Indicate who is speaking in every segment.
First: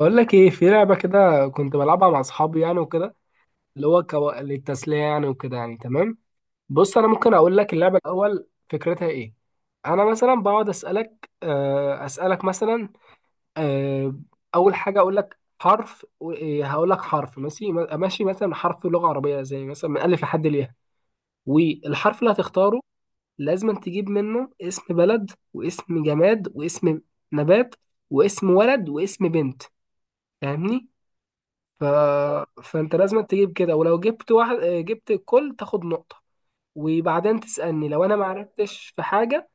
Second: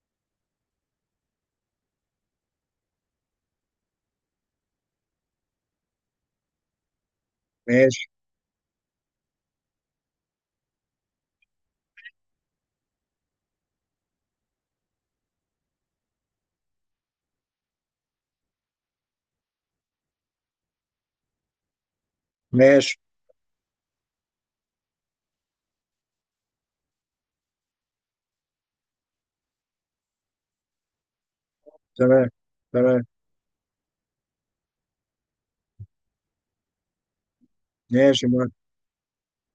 Speaker 1: بقول لك ايه في لعبه كده كنت بلعبها مع اصحابي يعني وكده. اللي هو للتسليه يعني وكده يعني تمام. بص انا ممكن اقول لك اللعبه
Speaker 2: ماشي
Speaker 1: الاول فكرتها ايه؟ انا مثلا بقعد اسالك اسالك مثلا. آه، اول حاجه اقول لك حرف و- إيه، هقول لك حرف ماشي ماشي مثلا، حرف لغه عربيه زي مثلا من الف لحد الياء. والحرف اللي هتختاره
Speaker 2: ماشي.
Speaker 1: لازم تجيب منه اسم بلد واسم جماد واسم نبات واسم ولد واسم بنت، فاهمني؟ ف...
Speaker 2: تمام
Speaker 1: فانت
Speaker 2: تمام.
Speaker 1: لازم تجيب كده، ولو جبت واحد جبت الكل تاخد نقطة. وبعدين تسألني لو انا ما
Speaker 2: ماشي، موافق.
Speaker 1: عرفتش في حاجة.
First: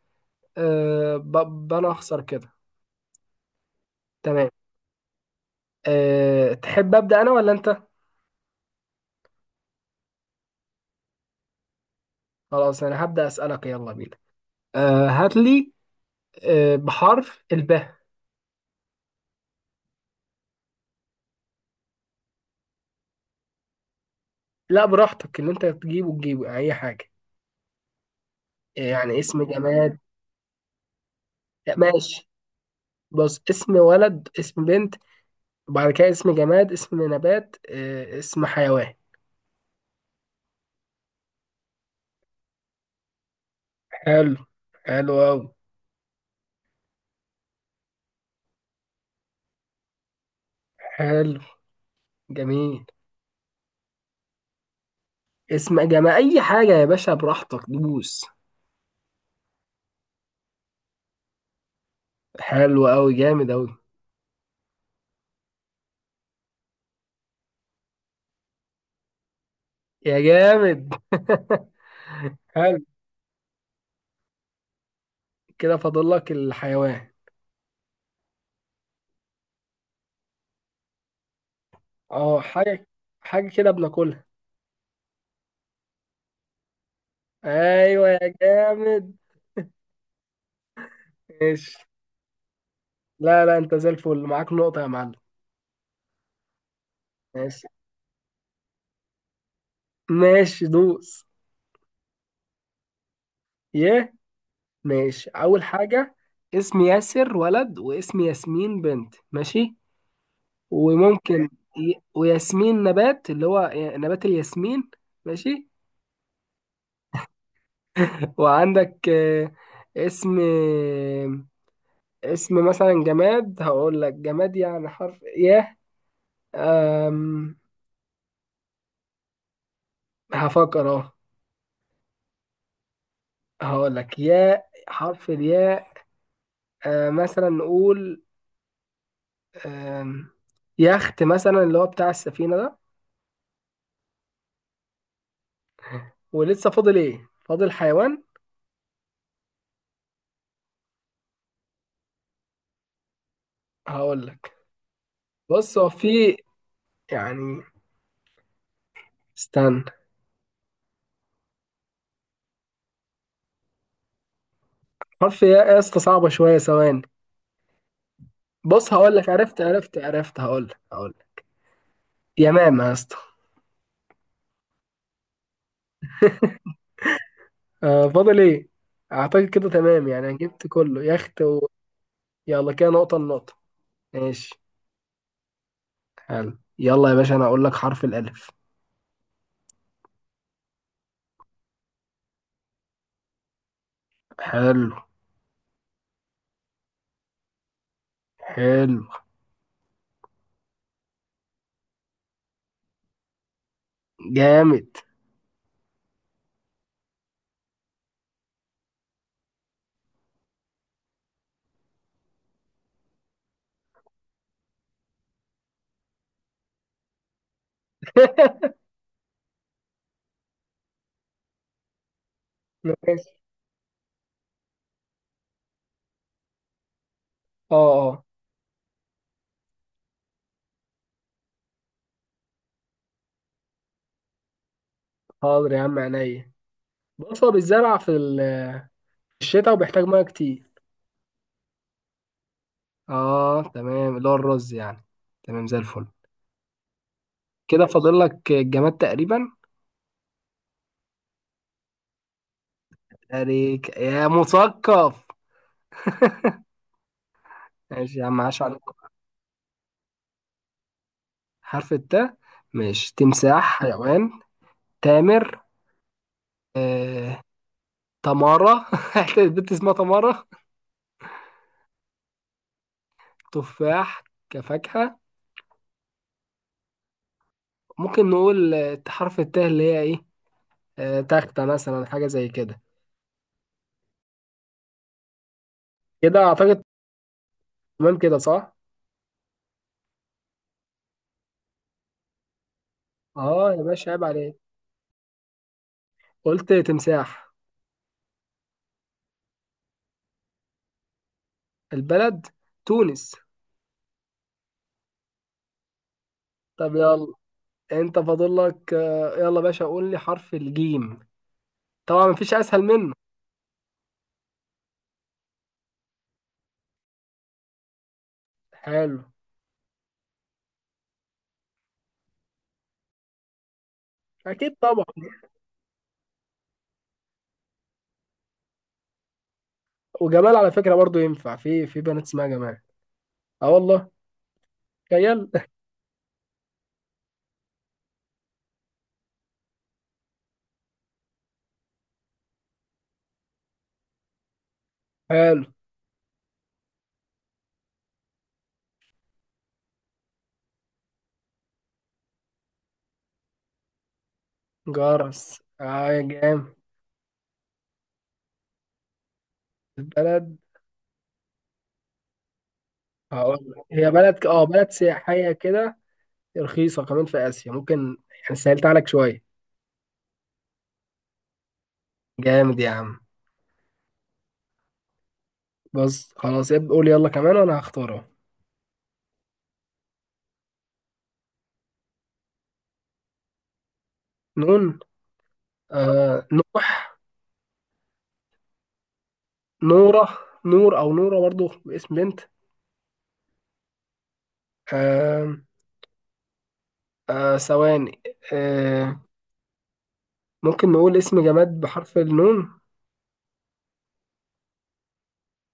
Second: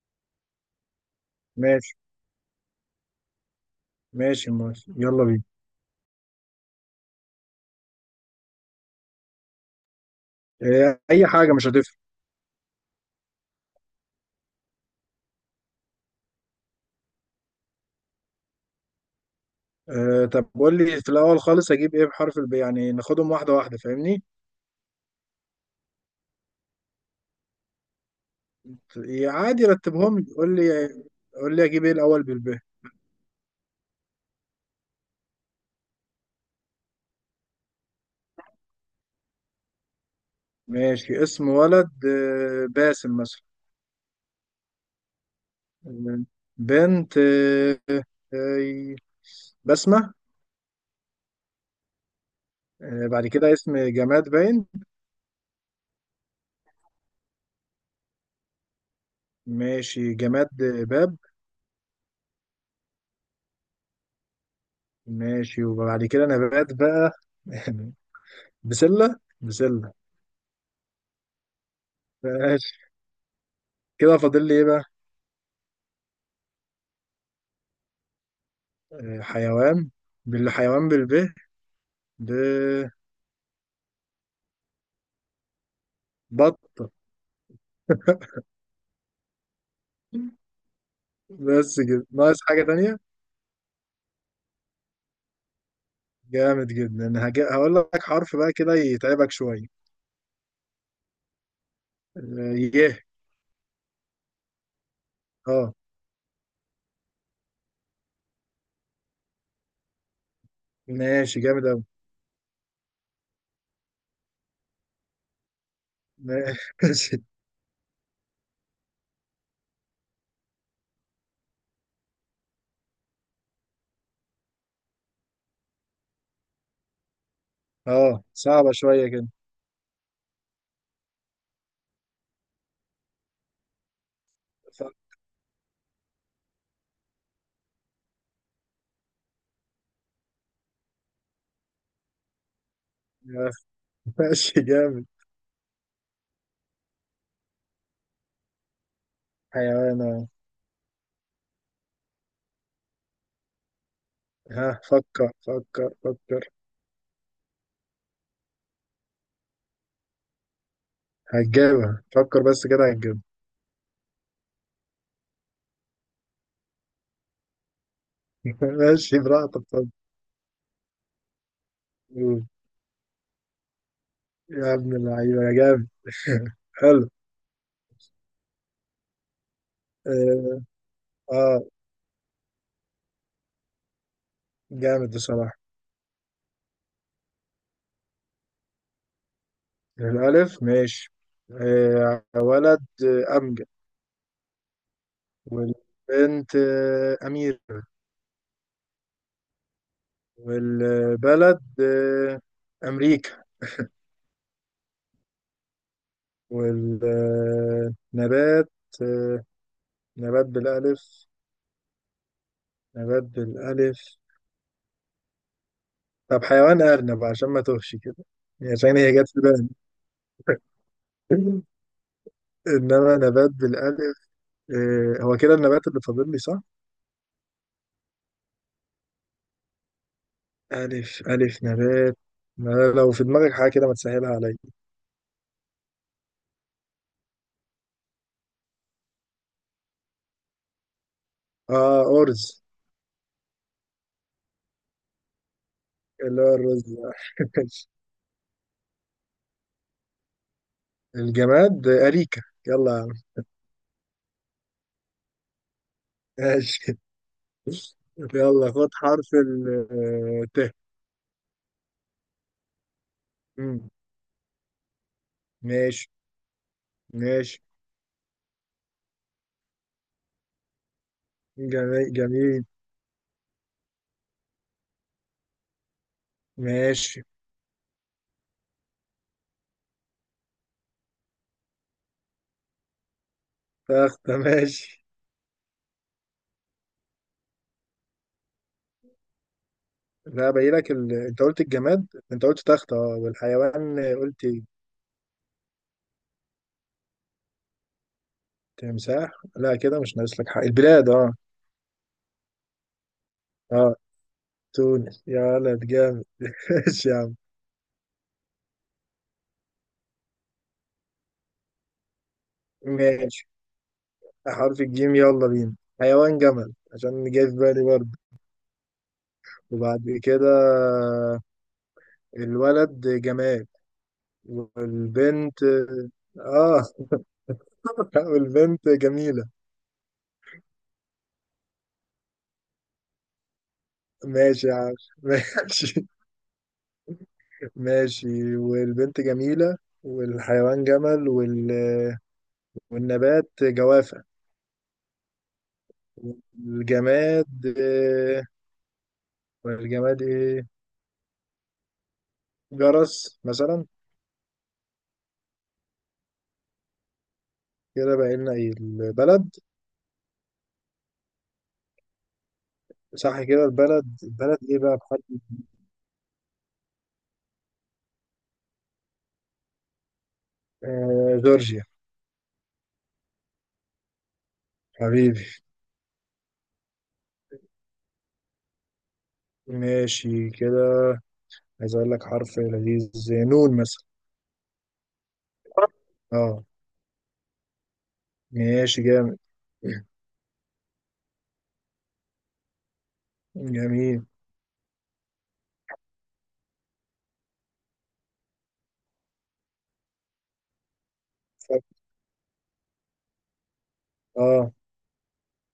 Speaker 1: آه، ب... انا
Speaker 2: ماشي،
Speaker 1: اخسر كده. تمام.
Speaker 2: ماشي، موافق، يلا بينا.
Speaker 1: تحب ابدأ انا ولا انت؟
Speaker 2: اي حاجه مش هتفرق.
Speaker 1: خلاص انا هبدأ اسألك، يلا بينا. هات لي بحرف الباء.
Speaker 2: طب قول لي في الاول خالص اجيب ايه بحرف الب، يعني ناخدهم واحده واحده، فاهمني؟
Speaker 1: لا براحتك، اللي انت تجيبه تجيبه اي حاجة، يعني
Speaker 2: يا
Speaker 1: اسم
Speaker 2: عادي،
Speaker 1: جماد.
Speaker 2: رتبهم لي، قول لي. قول لي
Speaker 1: لا،
Speaker 2: اجيب ايه الاول
Speaker 1: ماشي.
Speaker 2: بالب.
Speaker 1: بص، اسم ولد، اسم بنت، وبعد كده اسم جماد، اسم نبات، اسم حيوان.
Speaker 2: ماشي، اسم ولد باسم مثلا.
Speaker 1: حلو، حلو أوي.
Speaker 2: آه، بنت آه، بسمه.
Speaker 1: حلو، جميل.
Speaker 2: بعد كده اسم جماد باين.
Speaker 1: اسم جمع اي حاجه يا باشا، براحتك دوس.
Speaker 2: ماشي، جماد باب.
Speaker 1: حلو قوي، جامد قوي.
Speaker 2: ماشي، وبعد كده نبات بقى. بسلة بسلة.
Speaker 1: يا جامد.
Speaker 2: ماشي،
Speaker 1: حلو.
Speaker 2: كده فاضل لي ايه بقى؟
Speaker 1: كده فاضل لك الحيوان.
Speaker 2: حيوان، بالحيوان بالب،
Speaker 1: اه، حاجه، حاجه كده بناكلها.
Speaker 2: ببط.
Speaker 1: ايوه يا جامد. ماشي.
Speaker 2: بس كده ناقص حاجة تانية.
Speaker 1: لا لا، انت زي الفل، معاك نقطه يا معلم.
Speaker 2: جامد جدا.
Speaker 1: ماشي،
Speaker 2: هقول لك حرف بقى كده يتعبك شوية.
Speaker 1: ماشي دوس.
Speaker 2: يه.
Speaker 1: يه، ماشي، اول
Speaker 2: اه،
Speaker 1: حاجه اسم ياسر ولد، واسم ياسمين بنت، ماشي.
Speaker 2: ماشي،
Speaker 1: وممكن
Speaker 2: جامد أوي.
Speaker 1: وياسمين نبات، اللي هو نبات الياسمين. ماشي.
Speaker 2: ماشي،
Speaker 1: وعندك اسم اسم مثلا جماد، هقول لك جماد يعني حرف ياء. أم...
Speaker 2: اه صعبة شوية كده.
Speaker 1: هفكر اهو. هقول لك ياء،
Speaker 2: ف-
Speaker 1: حرف الياء. مثلا نقول آم، يخت مثلا، اللي هو بتاع السفينة ده.
Speaker 2: ماشي، جامد.
Speaker 1: ولسه فاضل ايه؟ فاضل حيوان.
Speaker 2: حيوان، اه.
Speaker 1: هقول لك،
Speaker 2: ها، فكر
Speaker 1: بص هو
Speaker 2: فكر
Speaker 1: في،
Speaker 2: فكر.
Speaker 1: يعني استنى.
Speaker 2: هتجيبها، فكر بس كده هتجيبها.
Speaker 1: حرف ياء يا اسطى، صعبة شوية، ثواني. بص هقول
Speaker 2: ماشي،
Speaker 1: لك،
Speaker 2: براحتك،
Speaker 1: عرفت
Speaker 2: اتفضل.
Speaker 1: عرفت عرفت، هقول لك هقول لك. يا ماما يا اسطى.
Speaker 2: يا ابن اللعيبة يا جامد. حلو.
Speaker 1: فاضل ايه؟ اعتقد كده تمام، يعني أنا
Speaker 2: اه.
Speaker 1: جبت كله يخت
Speaker 2: آه،
Speaker 1: يلا كده نقطة، النقطة ماشي.
Speaker 2: جامد بصراحة.
Speaker 1: حلو، يلا يا باشا انا اقول لك حرف الالف.
Speaker 2: الألف، ماشي. آه، ولد أمجد.
Speaker 1: حلو،
Speaker 2: والبنت أميرة.
Speaker 1: حلو،
Speaker 2: والبلد أمريكا.
Speaker 1: جامد.
Speaker 2: والنبات آه، نبات بالألف، نبات بالألف. طب حيوان أرنب، عشان ما توهش كده، عشان هي جت في بالي. إنما
Speaker 1: ماشي.
Speaker 2: نبات بالألف. هو كده النبات اللي فاضل لي، صح؟
Speaker 1: اه اه،
Speaker 2: ألف ألف نبات. ما لو في دماغك حاجة كده ما تسهلها عليا.
Speaker 1: حاضر يا عم عينيا. بص هو بيتزرع في الشتاء وبيحتاج ميه كتير.
Speaker 2: آه، أرز.
Speaker 1: اه تمام، اللي هو الرز يعني. تمام، زي الفل.
Speaker 2: اللي هو الرز ده.
Speaker 1: كده فاضل لك الجماد تقريبا.
Speaker 2: الجماد أريكة، يلا يا عم.
Speaker 1: عليك يا مثقف.
Speaker 2: ماشي.
Speaker 1: ماشي يا عم، عاش
Speaker 2: يلا
Speaker 1: عليك.
Speaker 2: خد حرف ال ت.
Speaker 1: حرف التاء، ماشي، تمساح
Speaker 2: مم.
Speaker 1: حيوان، تامر،
Speaker 2: ماشي.
Speaker 1: آه...
Speaker 2: ماشي،
Speaker 1: تمارة. البنت اسمها تمارة.
Speaker 2: جميل جميل.
Speaker 1: تفاح كفاكهة.
Speaker 2: ماشي،
Speaker 1: ممكن نقول حرف التاء اللي هي ايه، تختة مثلا، حاجة زي كده.
Speaker 2: تختة. ماشي.
Speaker 1: كده اعتقد تمام، كده صح.
Speaker 2: لا، باين لك انت قلت الجماد، انت قلت تختة، اه.
Speaker 1: اه يا
Speaker 2: والحيوان
Speaker 1: باشا، عيب
Speaker 2: قلت
Speaker 1: عليك، قلت تمساح.
Speaker 2: تمساح. لا كده مش ناقص لك حاجة. البلاد، اه.
Speaker 1: البلد تونس.
Speaker 2: اه، تونس يا ولد، جامد.
Speaker 1: طب
Speaker 2: ماشي يا
Speaker 1: يلا،
Speaker 2: عم.
Speaker 1: انت فاضل لك يلا باشا، قول لي حرف الجيم، طبعا مفيش اسهل منه.
Speaker 2: ماشي، حرف الجيم، يلا بينا. حيوان جمل، عشان جاي في بالي برضه.
Speaker 1: حلو،
Speaker 2: وبعد كده الولد جمال.
Speaker 1: اكيد طبعا.
Speaker 2: والبنت، اه. والبنت جميلة.
Speaker 1: وجمال على فكرة برضو ينفع، في بنات اسمها جمال. اه والله،
Speaker 2: ماشي يا عم.
Speaker 1: تخيل.
Speaker 2: ماشي. ماشي، والبنت جميلة. والحيوان جمل والنبات جوافة.
Speaker 1: حلو،
Speaker 2: والجماد والجماد ايه؟ جرس مثلا.
Speaker 1: جرس، اه يا جام.
Speaker 2: كده بقى لنا ايه؟ البلد.
Speaker 1: البلد،
Speaker 2: صح
Speaker 1: هقول
Speaker 2: كده،
Speaker 1: لك هي
Speaker 2: البلد.
Speaker 1: بلد
Speaker 2: البلد
Speaker 1: اه
Speaker 2: ايه
Speaker 1: بلد
Speaker 2: بقى بحد؟
Speaker 1: سياحية كده، رخيصة كمان في آسيا ممكن، يعني سهلت عليك شوية.
Speaker 2: آه، جورجيا.
Speaker 1: جامد يا عم.
Speaker 2: حبيبي.
Speaker 1: بص خلاص قول يلا كمان وانا هختارها.
Speaker 2: ماشي كده. عايز اقول لك حرف لذيذ زي نون مثلا.
Speaker 1: نون، آه
Speaker 2: اه،
Speaker 1: نوح،
Speaker 2: ماشي جامد.
Speaker 1: نورة، نور او نورة برضو باسم بنت.
Speaker 2: جميل،
Speaker 1: آه ثواني، آه ممكن نقول اسم جماد
Speaker 2: فكر.
Speaker 1: بحرف النون،
Speaker 2: اه،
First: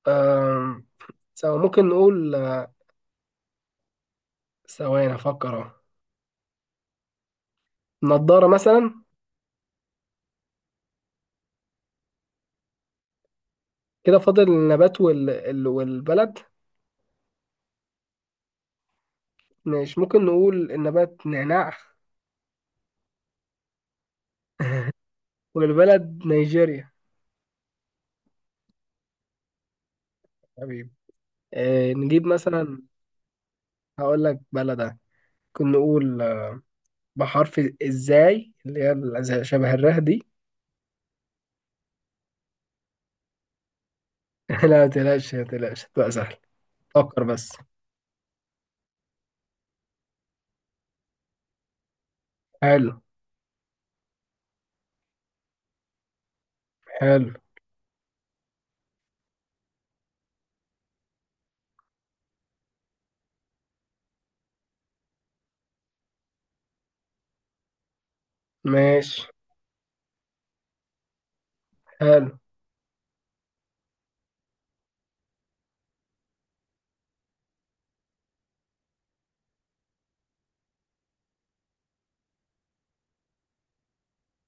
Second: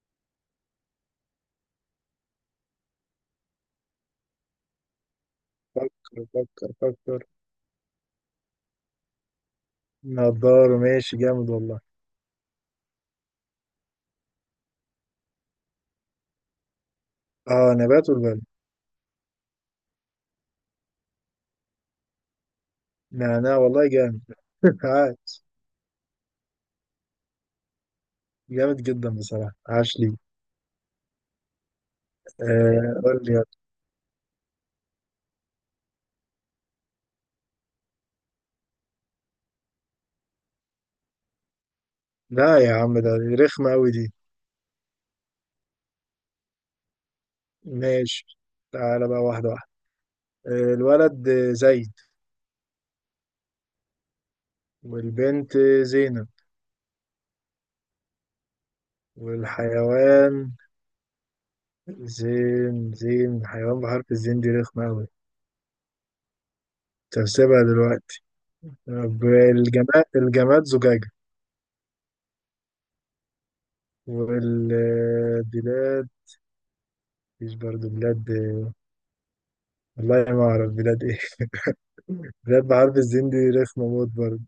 Speaker 1: آه سواء ممكن نقول، ثواني افكر اهو،
Speaker 2: فكر فكر فكر.
Speaker 1: نضارة مثلا.
Speaker 2: نضاره، ماشي، جامد والله.
Speaker 1: كده فاضل النبات والبلد.
Speaker 2: اه، نبات والبلد.
Speaker 1: مش ممكن نقول النبات نعناع،
Speaker 2: نعناع، والله جامد. عاش.
Speaker 1: والبلد نيجيريا.
Speaker 2: جامد جدا بصراحة، عاش لي.
Speaker 1: حبيبي. نجيب مثلا،
Speaker 2: آه، قول لي يلا.
Speaker 1: هقول لك بلدة، ممكن نقول بحرف ازاي اللي هي شبه الره دي.
Speaker 2: لا يا عم ده، رخمة أوي دي.
Speaker 1: لا، متقلقش متقلقش هتبقى سهل، فكر بس.
Speaker 2: ماشي، تعالى بقى واحدة واحدة. آه، الولد زيد.
Speaker 1: حلو،
Speaker 2: والبنت زينب.
Speaker 1: حلو،
Speaker 2: والحيوان زين، زين حيوان بحرف الزين دي رخمة أوي. تحسبها دلوقتي.
Speaker 1: ماشي،
Speaker 2: طب الجماد، الجماد زجاجة.
Speaker 1: حلو،
Speaker 2: والبلاد، مفيش برضه بلاد. والله ما أعرف بلاد إيه. بلاد بحرف الزين دي رخمة موت برضه.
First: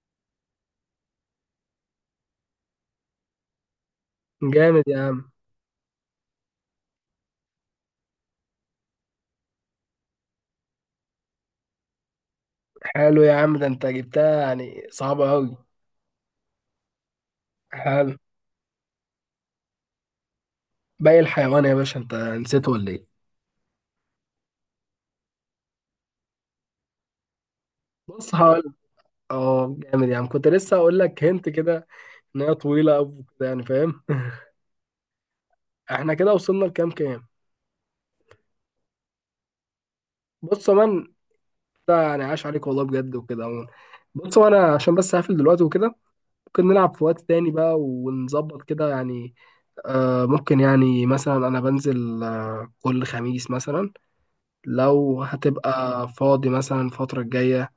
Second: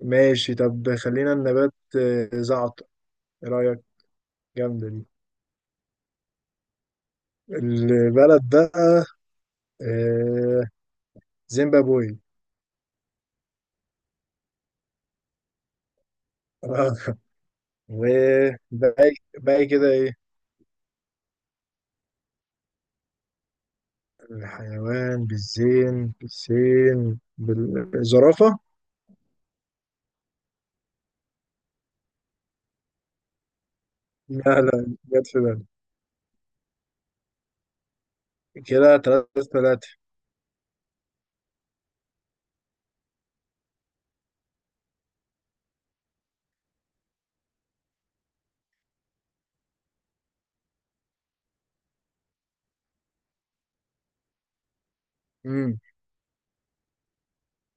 Speaker 2: ماشي، طب خلينا النبات زعتر، إيه رأيك؟
Speaker 1: جامد
Speaker 2: جامدة
Speaker 1: يا
Speaker 2: دي.
Speaker 1: عم.
Speaker 2: البلد بقى آه، زيمبابوي.
Speaker 1: حلو يا عم، ده انت جبتها يعني صعبة أوي.
Speaker 2: آه.
Speaker 1: حلو.
Speaker 2: وباقي باقي كده إيه؟
Speaker 1: باقي الحيوان يا باشا، انت نسيته ولا ايه؟
Speaker 2: الحيوان بالزين، بالسين،
Speaker 1: بص
Speaker 2: بالزرافة.
Speaker 1: هقول، اه جامد، يعني كنت لسه هقول لك هنت كده، ان هي طويله او كده يعني، فاهم؟
Speaker 2: لا لا، جت في بالي.
Speaker 1: احنا كده وصلنا لكام؟ كام؟
Speaker 2: كده تلاتة تلاتة.
Speaker 1: بص يا مان، ده يعني عاش عليك والله بجد وكده عموما. بص، وانا عشان بس هقفل دلوقتي وكده، ممكن نلعب في وقت تاني بقى ونظبط كده يعني. آه ممكن، يعني مثلا انا بنزل كل خميس مثلا، لو هتبقى
Speaker 2: امم
Speaker 1: فاضي مثلا الفتره الجايه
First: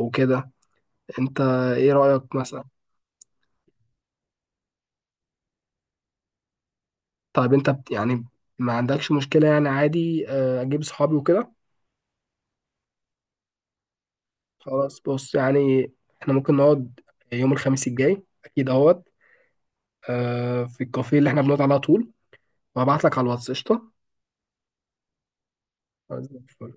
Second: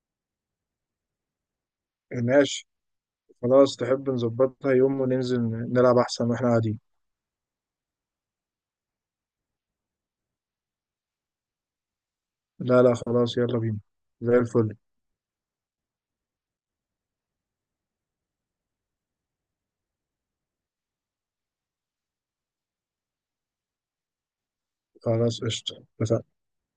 Speaker 1: او كده، انت ايه رايك مثلا؟
Speaker 2: ماشي، خلاص، تحب نظبطها يوم وننزل نلعب، أحسن واحنا قاعدين.
Speaker 1: طيب، انت يعني ما عندكش مشكله يعني، عادي اجيب صحابي وكده.
Speaker 2: لا لا، خلاص، يلا بينا، زي الفل.
Speaker 1: خلاص، بص يعني احنا ممكن نقعد يوم الخميس الجاي اكيد اهوت في الكافيه اللي احنا بنقعد على طول، وهبعت لك على الواتس قشطه.
Speaker 2: خلاص، قشطة، اتفقنا.
Speaker 1: زي الفل.